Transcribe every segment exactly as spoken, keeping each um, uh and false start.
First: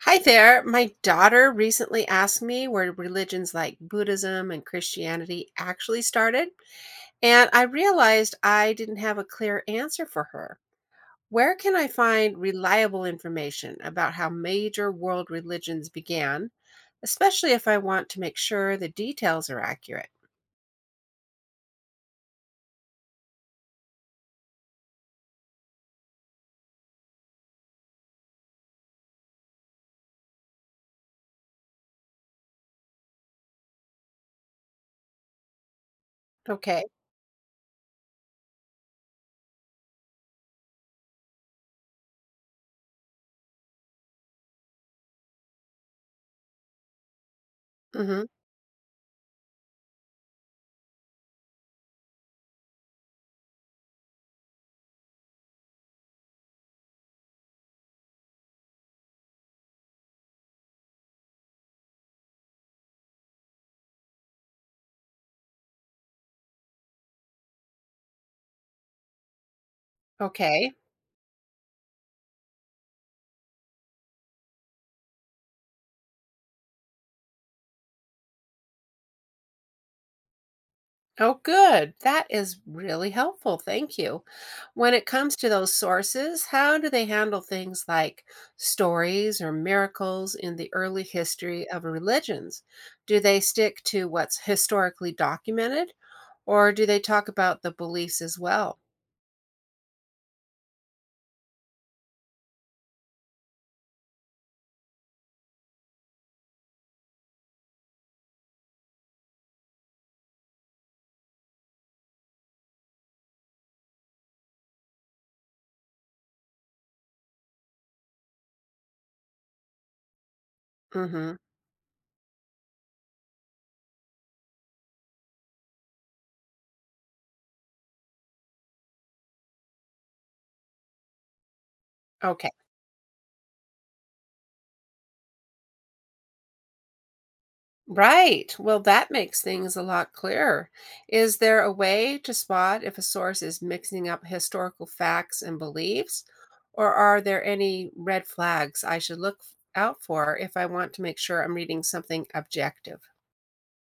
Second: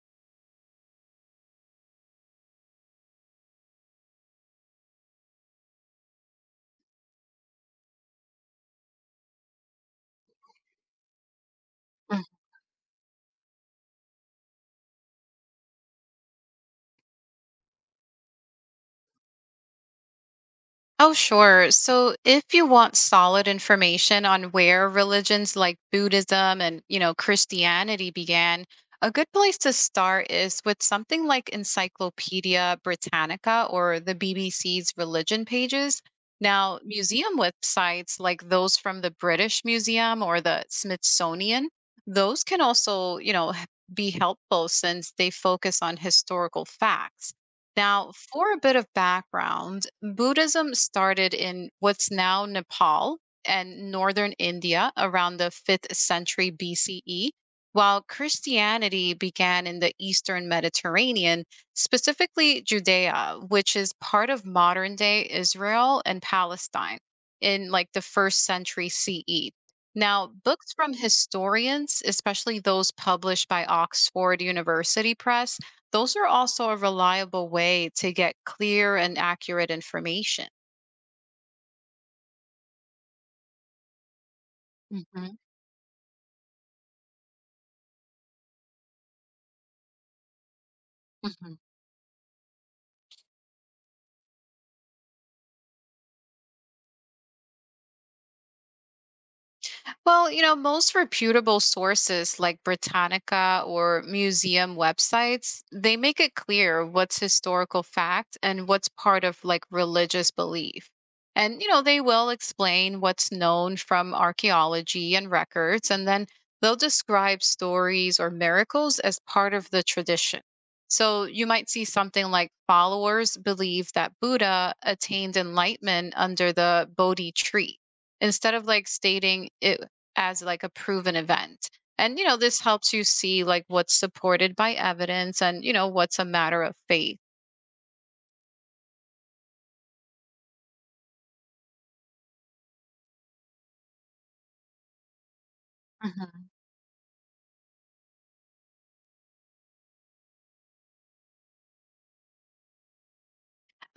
Hi there. My daughter recently asked me where religions like Buddhism and Christianity actually started, and I realized I didn't have a clear answer for her. Where can I Mm. find reliable information about how major world religions began, especially if I want to make sure the details are accurate? Oh, sure. So if you want solid information on where religions like Buddhism and, you know, Christianity began, a good place to start is with something like Encyclopedia Britannica or the B B C's religion pages. Now, Okay. museum websites like those from the British Museum or the Smithsonian, those can also, you know, h- be helpful since they focus on historical facts. Now, Hmm. for a bit of background, Buddhism started in what's now Nepal and northern India around the fifth century B C E, while Christianity began in the eastern Mediterranean, specifically Judea, which is part of modern day Israel and Palestine in like the first century C E. Now, books Okay. from historians, especially those published by Oxford University Press, those are also a reliable way to get clear and accurate information. Oh, good. That is really helpful. Thank you. When it comes Mhm, to those sources, how do they handle things like stories or miracles in the early mhm. history of religions? Do they stick to what's historically documented or do they talk about the beliefs as well? Well, you know, most reputable sources like Britannica or museum websites, they make it clear what's historical fact and what's part of like religious belief. And, you know, they will explain what's known from archaeology and records, and then they'll describe stories or miracles as part of the tradition. So Mhm. you might see something like followers believe that Buddha attained enlightenment under the Bodhi tree instead of like stating it as like a proven event. And you know, this helps you see like what's supported by evidence and you know what's a matter of faith. Right. Well, that makes things a lot clearer. Is there a way to spot if a source is mixing up historical facts and beliefs, or are there any red flags I should look f- out for if I want to make sure I'm reading something objective?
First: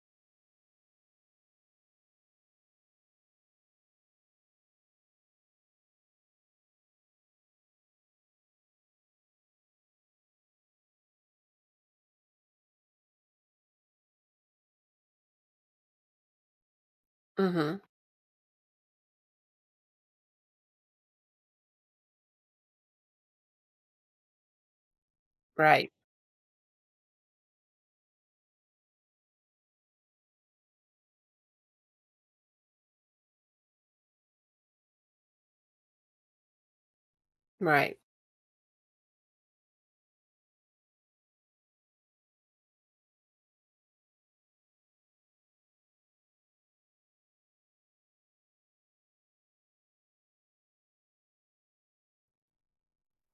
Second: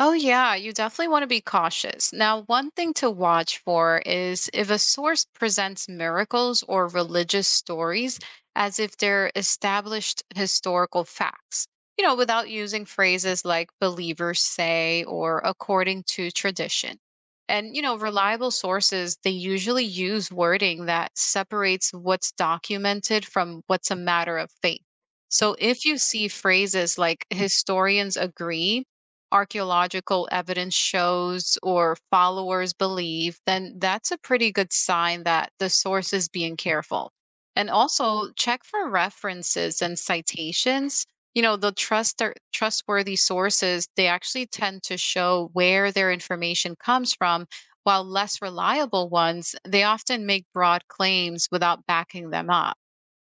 Oh, yeah, you definitely want to be cautious. Now, one thing to watch for is if a source presents miracles or religious stories as if they're established historical facts, you know, without using phrases like believers say or according to tradition. And, Mhm. you know, reliable sources, they usually use wording that separates what's documented from what's a matter of faith. So if Right. you see phrases like historians agree, archaeological evidence shows or followers believe, then that's a pretty good sign that the source is being careful. And Right. also check for references and citations. You know, the trust trustworthy sources, they actually tend to show where their information comes from, while less reliable ones, they often make broad claims without backing them up.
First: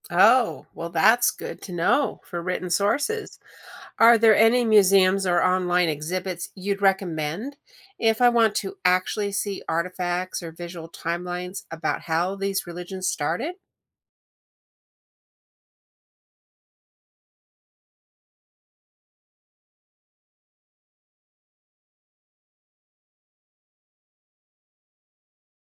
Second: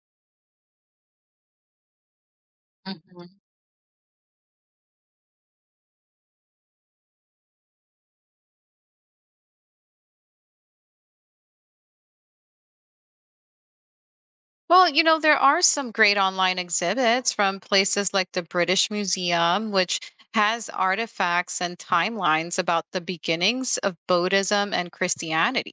Oh, well that's good to know for written sources. Are there any museums or online exhibits you'd recommend if I want to actually see artifacts or visual timelines about how these religions started? Well, you know, there are some great online exhibits from places like the British Museum, which has artifacts and timelines about the beginnings of Buddhism and Christianity.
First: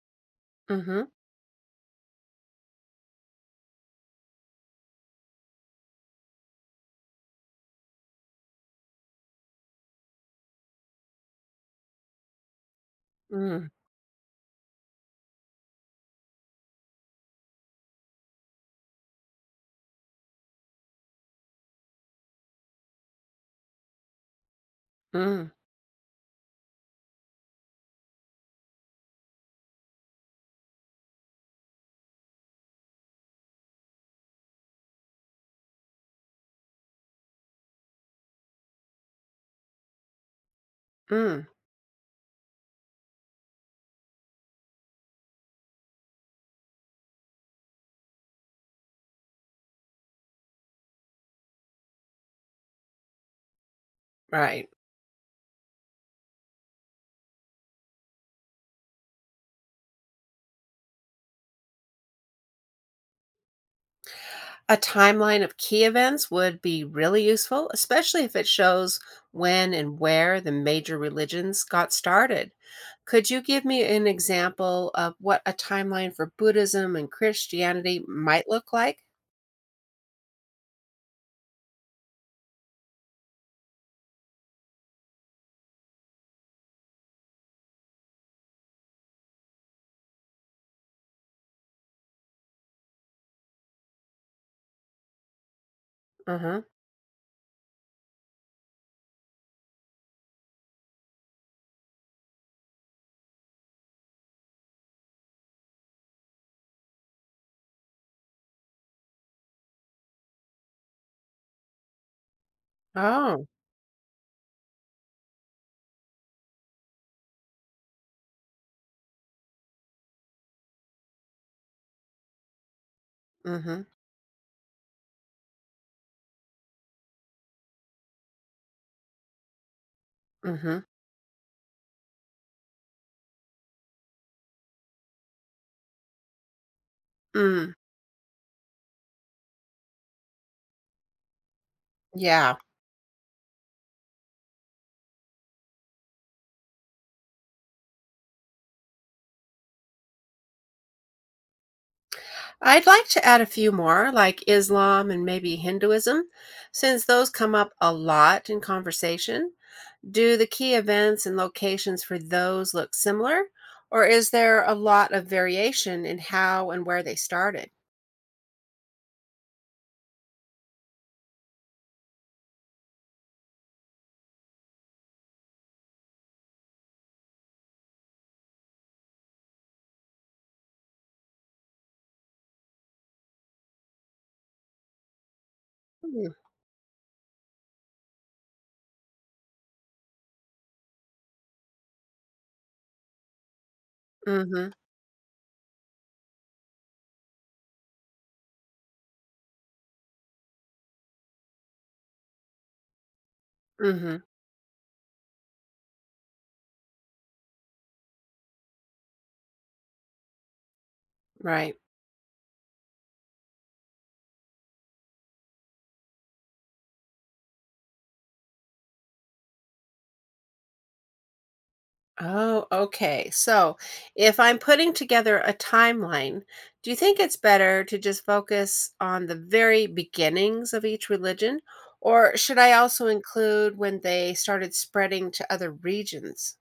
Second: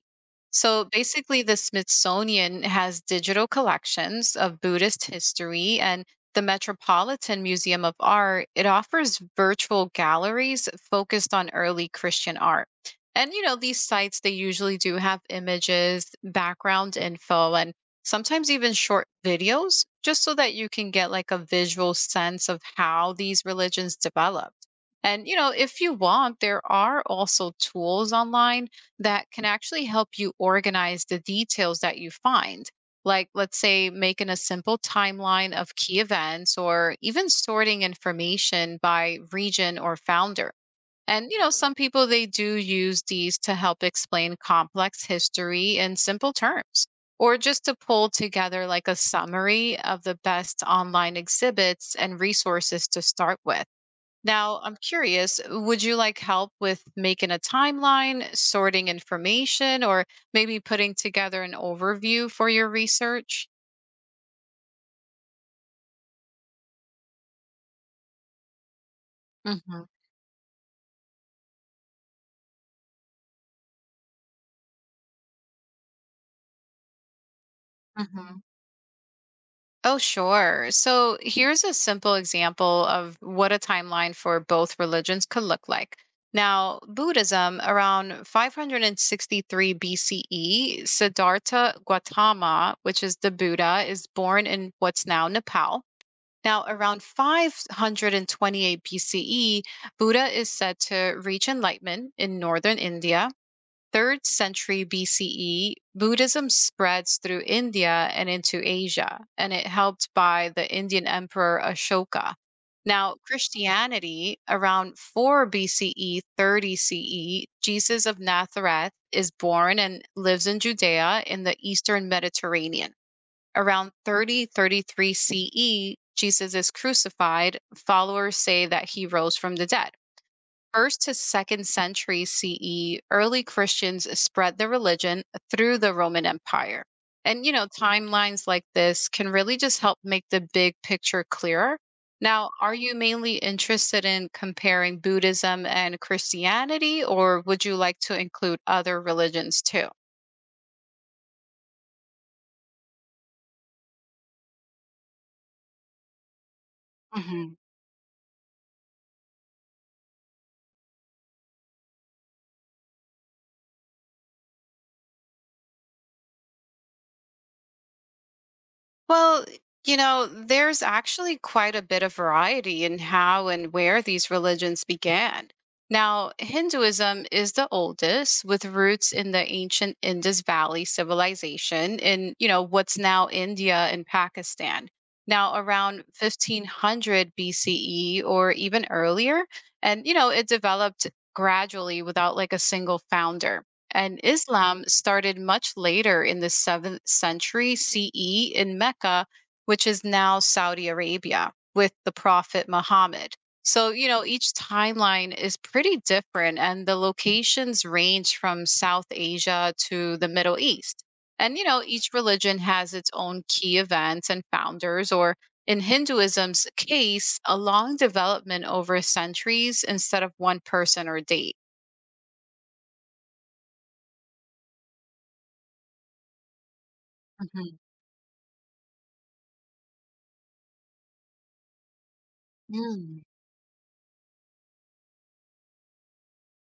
So Mm-hmm. basically, the Smithsonian has digital collections of Buddhist history, and the Metropolitan Museum of Art, it offers virtual galleries focused on early Christian art. And, you know, Mm, these sites, they usually do have images, background info, and sometimes even short videos, just so that you can get like a visual sense of how these religions developed. And, you know, mm, if you want, there are also tools online that can actually help you organize the details that you find. Like, let's say, making a simple timeline of key events or even sorting information by region or founder. And, you mm. know, some people they do use these to help explain complex history in simple terms, or just to pull together like a summary of the best online exhibits and resources to start with. Now, Right. I'm curious, would you like help with making a timeline, sorting information, or maybe putting together an overview for your research? A timeline of key events would be really useful, especially if it shows when Hmm, and where the major religions got started. Could you give me an example of what a timeline for Buddhism and Christianity hmm. might look like? Oh, sure. So here's a simple example of what a timeline for both religions could look like. Now, Buddhism, around five hundred sixty-three B C E, Siddhartha Gautama, which is the Buddha, is born in what's now Nepal. Uh-huh. Now, around five hundred twenty-eight B C E, Buddha is said to reach enlightenment in northern India. third century B C E, Buddhism spreads through India and into Asia, and it helped by the Indian Emperor Ashoka. Now, Oh. Christianity, around four B C E thirty C E, Jesus of Nazareth is born and lives in Judea in the eastern Mediterranean. Mm-hmm. Around thirty thirty-three C E, Jesus is crucified. Followers say that he rose from the dead Mm-hmm. first to second century C E, early Christians spread their religion through the Roman Empire. And, you know, Mm, timelines like this can really just help make the big picture clearer. Now, yeah. are you mainly interested in comparing Buddhism and Christianity, or would you like to include other religions too? I'd like to add a few more, like Islam and maybe Hinduism, since those come up a lot in conversation. Do the key events and locations for those look similar, or is there a lot of variation in how and where they started? Well, you know, there's actually quite a bit of variety in how and where these religions began. Now, Hinduism is the oldest, with roots in the ancient Indus Valley civilization in, you know, what's now India and Pakistan. Now, around Mm-hmm. fifteen hundred B C E or even earlier, and you know, it developed gradually without like a single founder and Islam started much later in the seventh century C E in Mecca, which is now Saudi Arabia, with the Prophet Muhammad. So, you Mm-hmm. know, each timeline is pretty different, and the locations range from South Asia to the Middle East. And, you Right. know, each religion has its own key events and founders, or in Hinduism's case, a long development over centuries instead of one person or date. Oh, okay. So if I'm putting together a timeline, do you think it's better to just focus on the very beginnings of each religion? Or should I also Mhm. include when they started spreading to other regions?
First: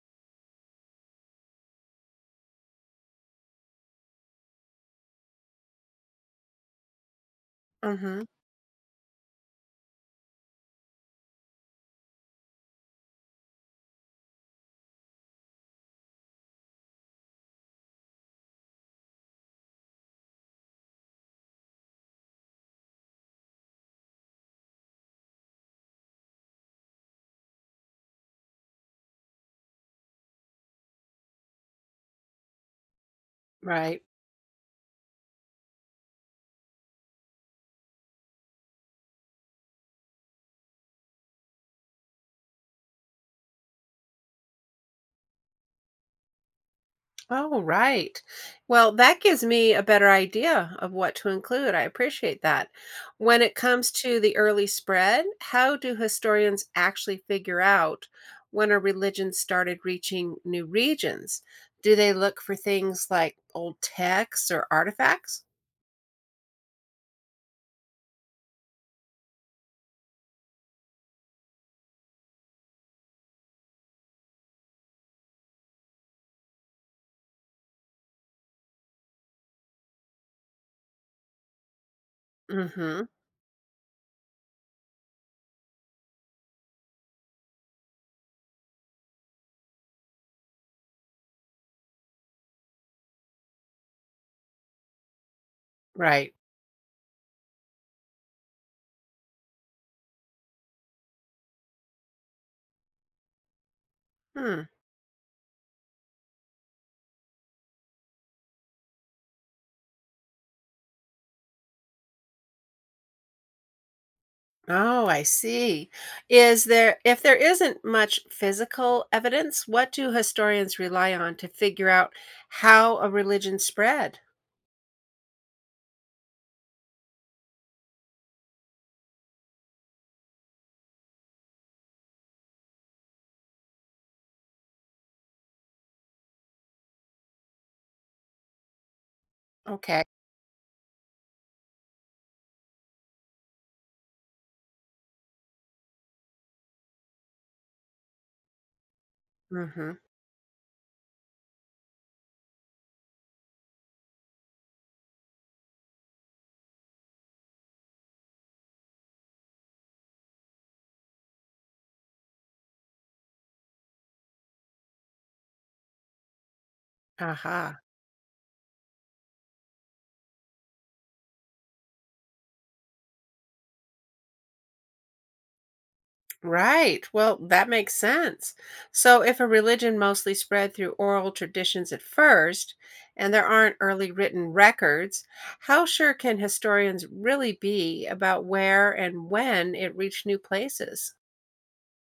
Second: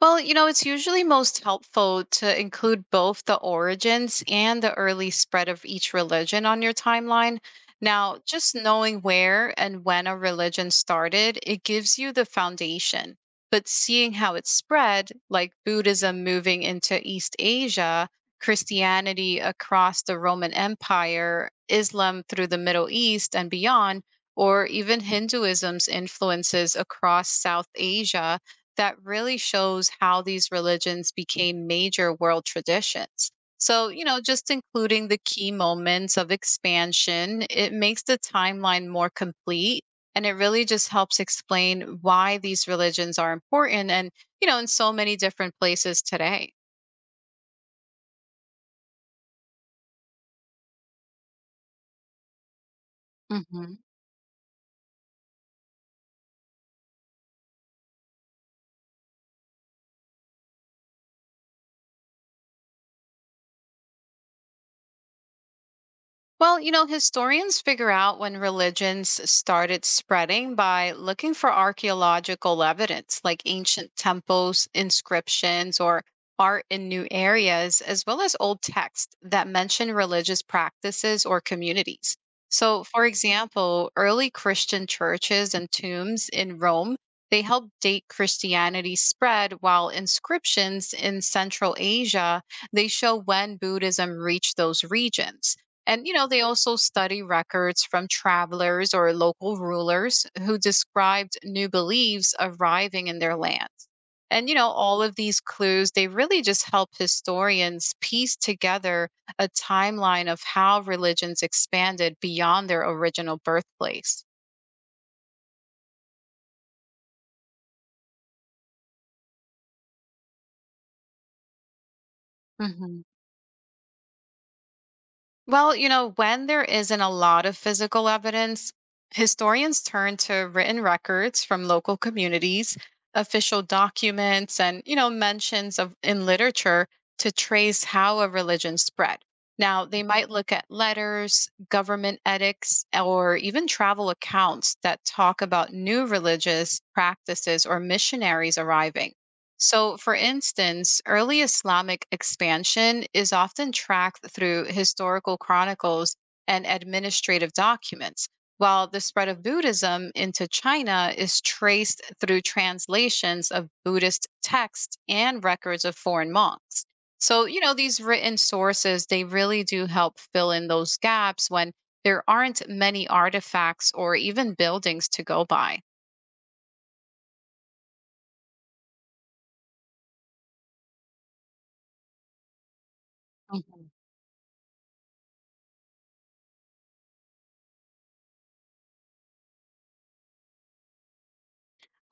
Well, you know, it's usually most helpful to include both the origins and the early spread of each religion on your timeline. Now, Mm-hmm. just knowing where and when a religion started, it gives you the foundation. But seeing how it spread, like Buddhism moving into East Asia, Christianity across the Roman Empire, Islam through the Middle East and beyond, or even Hinduism's influences across South Asia that really shows how these religions became major world traditions. So, Right. you know, just including the key moments of expansion, it makes the timeline more complete and it really just helps explain why these religions are important and, you know, in so many different places today. Oh, right. Well, that gives me a better idea of what to include. I appreciate that. When it Mhm. comes to the early spread, how do historians actually figure out when a religion started reaching new regions? Do they look for things like old texts or artifacts? Well, you know, historians figure out when religions started spreading by looking for archaeological evidence like ancient temples, inscriptions, or art in new areas, as well as old texts that mention religious practices or communities. So, Mm-hmm. for example, early Christian churches and tombs in Rome, they helped date Christianity's spread, while inscriptions in Central Asia, they show when Buddhism reached those regions. And, you know, Right. they also study records from travelers or local rulers who described new beliefs arriving in their land. And, you Hmm. know, all of these clues, they really just help historians piece together a timeline of how religions expanded beyond their original birthplace. Oh, I see. Is there, if there isn't much physical evidence, what do historians rely on to figure out how a religion spread? Well, you know, when there isn't a lot of physical evidence, historians turn to written records from local communities, official documents, and, you know, mentions of in literature to trace how a religion spread. Now, they Okay. might look at letters, government edicts, or even travel accounts that talk about new religious practices or missionaries arriving. Mm-hmm. So, for instance, early Islamic expansion is often tracked through historical chronicles and administrative documents, while the spread of Buddhism into China is traced through translations of Buddhist texts and records of foreign monks. So, you know, Aha. these written sources, they really do help fill in those gaps when there aren't many artifacts or even buildings to go by. Right. Well, that makes sense. So, if a religion mostly spread through oral traditions at first, and there aren't Mhm. early written records, how sure can historians really be about where and when it reached new places?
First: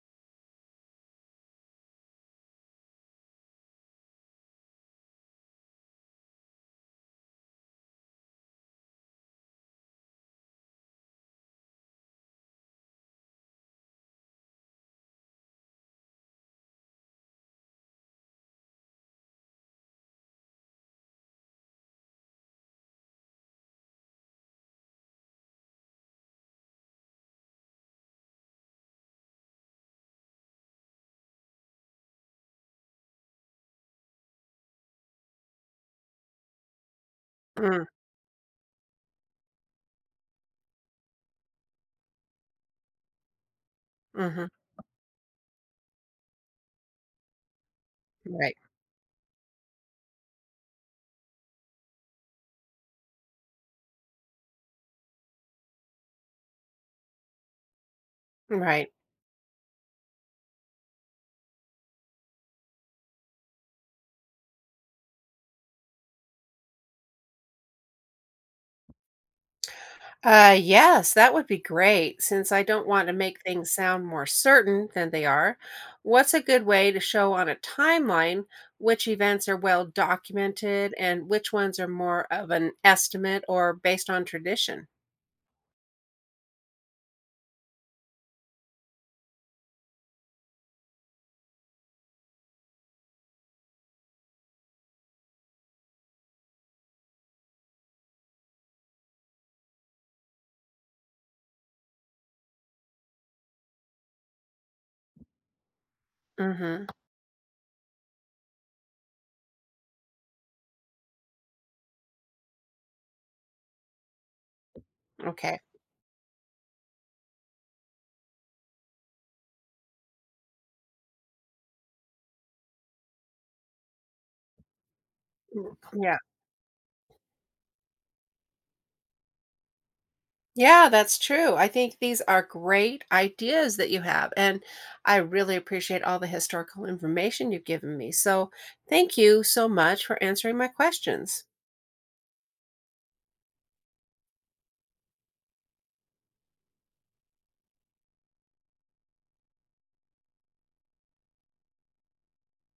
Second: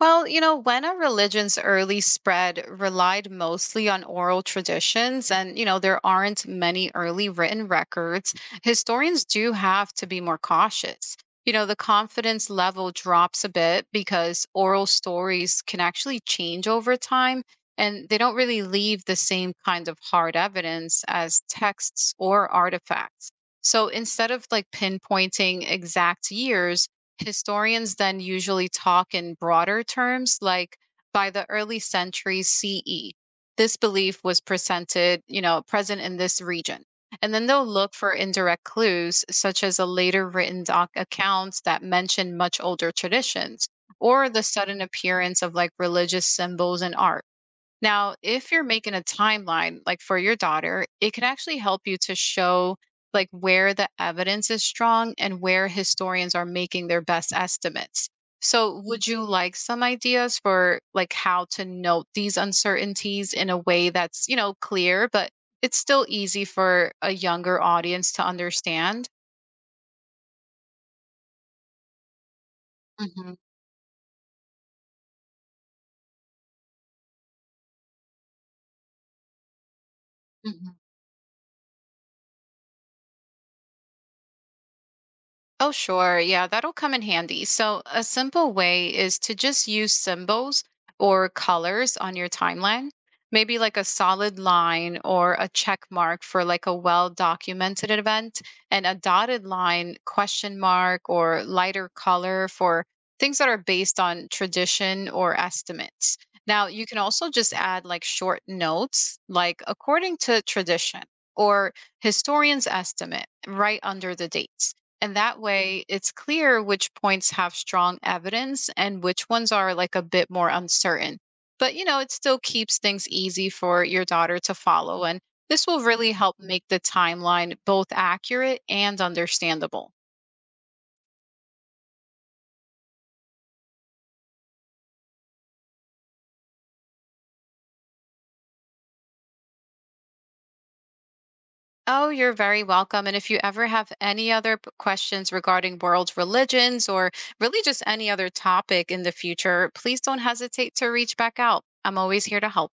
Well, you know, when a religion's early spread relied mostly on oral traditions, and, you know, there aren't many early written records, historians do have to be more cautious. You know, the confidence level drops a bit because oral stories can actually change over time and they don't really leave the same kind of hard evidence as texts or artifacts. So instead of like pinpointing exact years, historians then usually talk in broader terms like by the early centuries C E. This belief was presented, you know, present in this region. And then they'll Mm. look for indirect clues, such as a later written doc- accounts that mention much older traditions or the Mm-hmm. sudden appearance of like religious symbols and art. Now, if Right. you're making a timeline, like for your daughter, it can actually help you to show like where the evidence is strong and where historians are making their best estimates. So, Right. would you like some ideas for like how to note these uncertainties in a way that's, you know, clear, but it's still easy for a younger audience to understand? Uh, yes, that would be great since I don't want to make things sound more certain than they are. What's a good way to show on a timeline which events are well Hmm. documented and which ones are more of an estimate or based on tradition? Oh, sure. Yeah, that'll come in handy. So, a simple way is to just use symbols or colors on your timeline, maybe like a solid line or a check mark for like a well documented event, and a dotted line question mark or lighter color for things that are based on tradition or estimates. Now, you Mm-hmm. can also just add like short notes, like according to tradition or historian's estimate, right under the dates. And that Okay. way, it's clear which points have strong evidence and which ones are like a bit more uncertain. But, you know, it still keeps things easy for your daughter to follow. And this Mm. will really Yeah. help make the timeline both accurate and understandable. Yeah, that's true. I think these are great ideas that you have, and I really appreciate all the historical information you've given me. So, thank you so much for answering my questions. Oh, you're very welcome. And if you ever have any other p- questions regarding world religions or really just any other topic in the future, please don't hesitate to reach back out. I'm always here to help.